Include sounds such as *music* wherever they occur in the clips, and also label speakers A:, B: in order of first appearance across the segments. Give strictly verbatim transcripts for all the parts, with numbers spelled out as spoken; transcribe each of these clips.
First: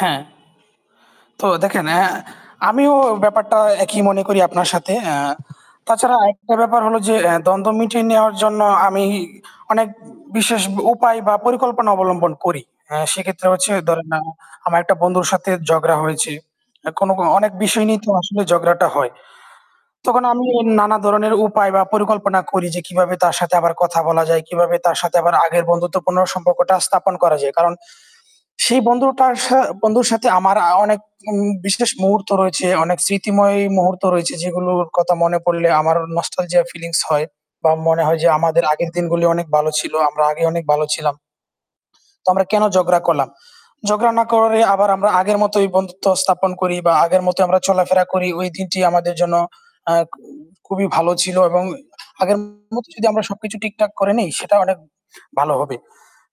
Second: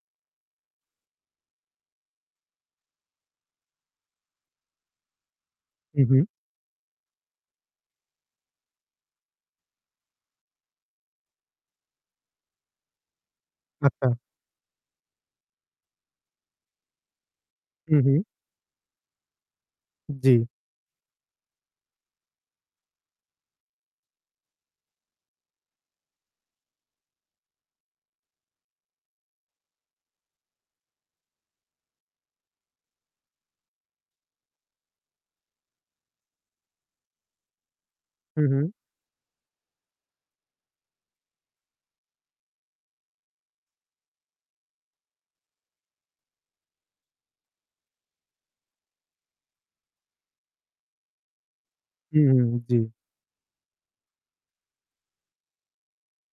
A: হ্যাঁ। তো দেখেন এ্যা আমিও ব্যাপারটা একই মনে করি আপনার সাথে। এ্যা
B: হু,
A: তাছাড়া
B: হু।
A: আরেকটা ব্যাপার হল যে, এ্যা দ্বন্দ্ব মিটিয়ে নেওয়ার জন্য আমি অনেক উম বিশেষ উপায় বা পরিকল্পনা অবলম্বন করি, অ্যা সেক্ষেত্রে হচ্ছে ধরেন
B: আচ্ছা।
A: আ আমার একটা বন্ধুর সাথে জগড়া হয়েছে। এ্যা কোন, কোন অনেক বিষয়
B: হু,
A: নিয়ে তো
B: হু।
A: আসলে ঝগড়াটা হয়। তখন
B: জ্বী।
A: আমি নানা ধরনের উপায় বা পরিকল্পনা করি যে, "কিভাবে তার সাথে আবার কথা বলা যায়, কিভাবে তার সাথে আবার আগের বন্ধুত্বপূর্ণ সম্পর্কটা স্থাপন করা যায়!" কারণ সেই বন্ধুটার সা বন্ধুর সাথে আমার আ অনেক উ বিশেষ মুহূর্ত রয়েছে। অনেক স্মৃতিময় মুহূর্ত রয়েছে, যেগুলোর কথা মনে পড়লে আমার নস্টালজিয়া ফিলিংস হয় বা মনে হয় যে
B: হু,
A: আমাদের
B: হু।
A: আগের দিনগুলি অনেক বালো ছিল। আমরা আগে অনেক ভালো ছিলাম। তো আমরা কেন ঝগড়া করলাম? ঝগড়া না করে আবার আমরা আগের মতই বন্ধুত্ব স্থাপন করি বা আগের মতই আমরা চলাফেরা করি ওই দিনটি আমাদের জন্য আ উ খুবই ভালো ছিল এবং আগের
B: উম-হুম, জ্বী।
A: মতো যদি আমরা সবকিছু ঠিকঠাক করে নেই, সেটা অনেক ভালো হবে।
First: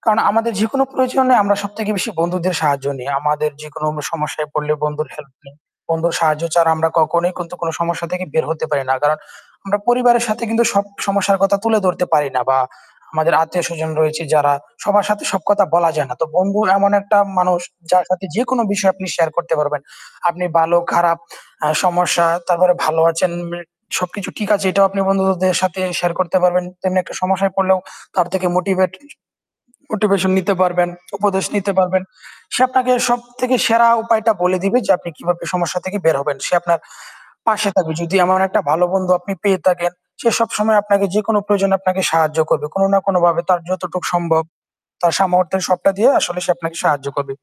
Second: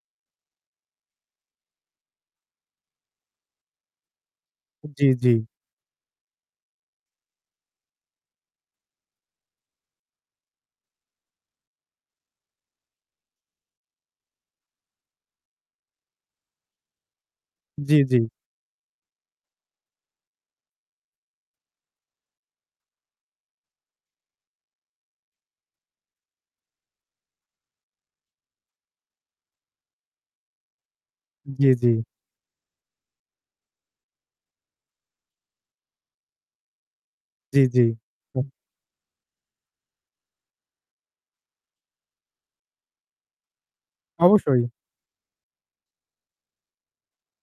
A: কারণ আমাদের যেকোনো প্রয়োজনে আমরা সবথেকে বেশি বন্ধুদের সাহায্য নেই। আমাদের যেকোন আমরা সমস্যায় পড়লে
B: উ
A: বন্ধুর
B: জ্বী,
A: হেল্প
B: জ্বী।
A: নেই। বন্ধুর সাহায্য ছাড়া আমরা কখনোই কিন্তু কোন সমস্যা থেকে বের হতে পারি না। কারণ আমরা পরিবারের সাথে কিন্তু সব সমস্যার কথা তুলে ধরতে পারি না। বা আমাদের আত্মীয়স্বজন রয়েছে যারা, সবার সাথে সব কথা বলা যায় না। তো বন্ধু এমন একটা মানুষ,
B: জ্বি,
A: যার
B: জ্বি।
A: সাথে যেকোনো বিষয় আপনি শেয়ার করতে পারবেন। আপনি বালো খারাপ আ সমস্যা, তারপরে ভালো আছেন মি সবকিছু ঠিক আছে এটাও আপনি বন্ধুদের সাথে শেয়ার করতে পারবেন। তেমনি একটা সমস্যায় পড়লেও তার থেকে মোটিভেট মোটিভেশন নিতে পারবেন, উপদেশ
B: জ্বী,
A: নিতে
B: জ্বী।
A: পারবেন। সে আপনাকে সব থেকে সেরা উপায়টা বলে দিবে যে, আপনি কিভাবে সমস্যা থেকে বের হবেন। সে আপনার
B: জ্বী,
A: পাশে
B: জ্বী।
A: থাকবে। যদি এমন
B: হুম।
A: একটা ভালো বন্ধু আপনি পেয়ে থাকেন, সে সবসময় আপনাকে যেকোন প্রয়োজনে আপনাকে সাহায্য করবে। কোন না কোন ভাবে তার যতটুক সম্ভব।
B: অবশ্যই।
A: তার সামর্থ্যের সবটা দিয়ে আসলে সে আপনাকে সাহায্য করবে।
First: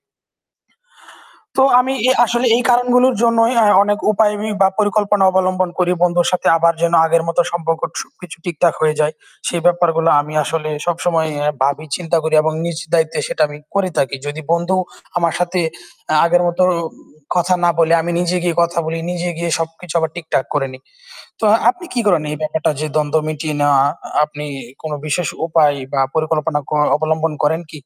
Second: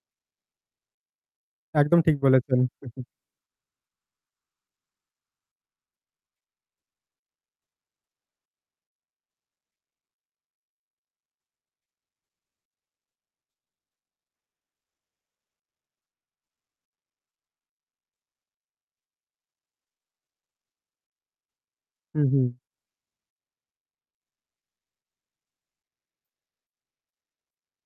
A: তো আমি
B: একদম
A: এ
B: ঠিক
A: আসলে
B: বলেছেন।
A: এই
B: *chuckles*
A: কারণগুলোর জন্যই আ অনেক উপায় বি বা পরিকল্পনা অবলম্বন করি। বন্ধুর সাথে আবার যেন আগের মতো সম্পর্ক থু কিছু ঠিকঠাক হয়ে যায়। সেই ব্যাপারগুলো আমি আসলে সবসময় এ্যা ভাবি চিন্তা করি এবং নিজের দায়িত্বে সেটা আমি করে থাকি। যদি বন্ধু আমার সাথে এ্যা আগের মতো কথা না বলে, আমি নিজে গিয়ে কথা বলি, নিজে গিয়ে সবকিছু আবার ঠিকঠাক করে নিই। তো আপনি কি করেন
B: হুম,
A: এই
B: হুম।
A: ব্যাপারটা যে দ্বন্দ্ব মিটিয়ে নেওয়া, আপনি কোন বিশেষ উপায় বা পরিকল্পনা কোনো অবলম্বন করেন কি?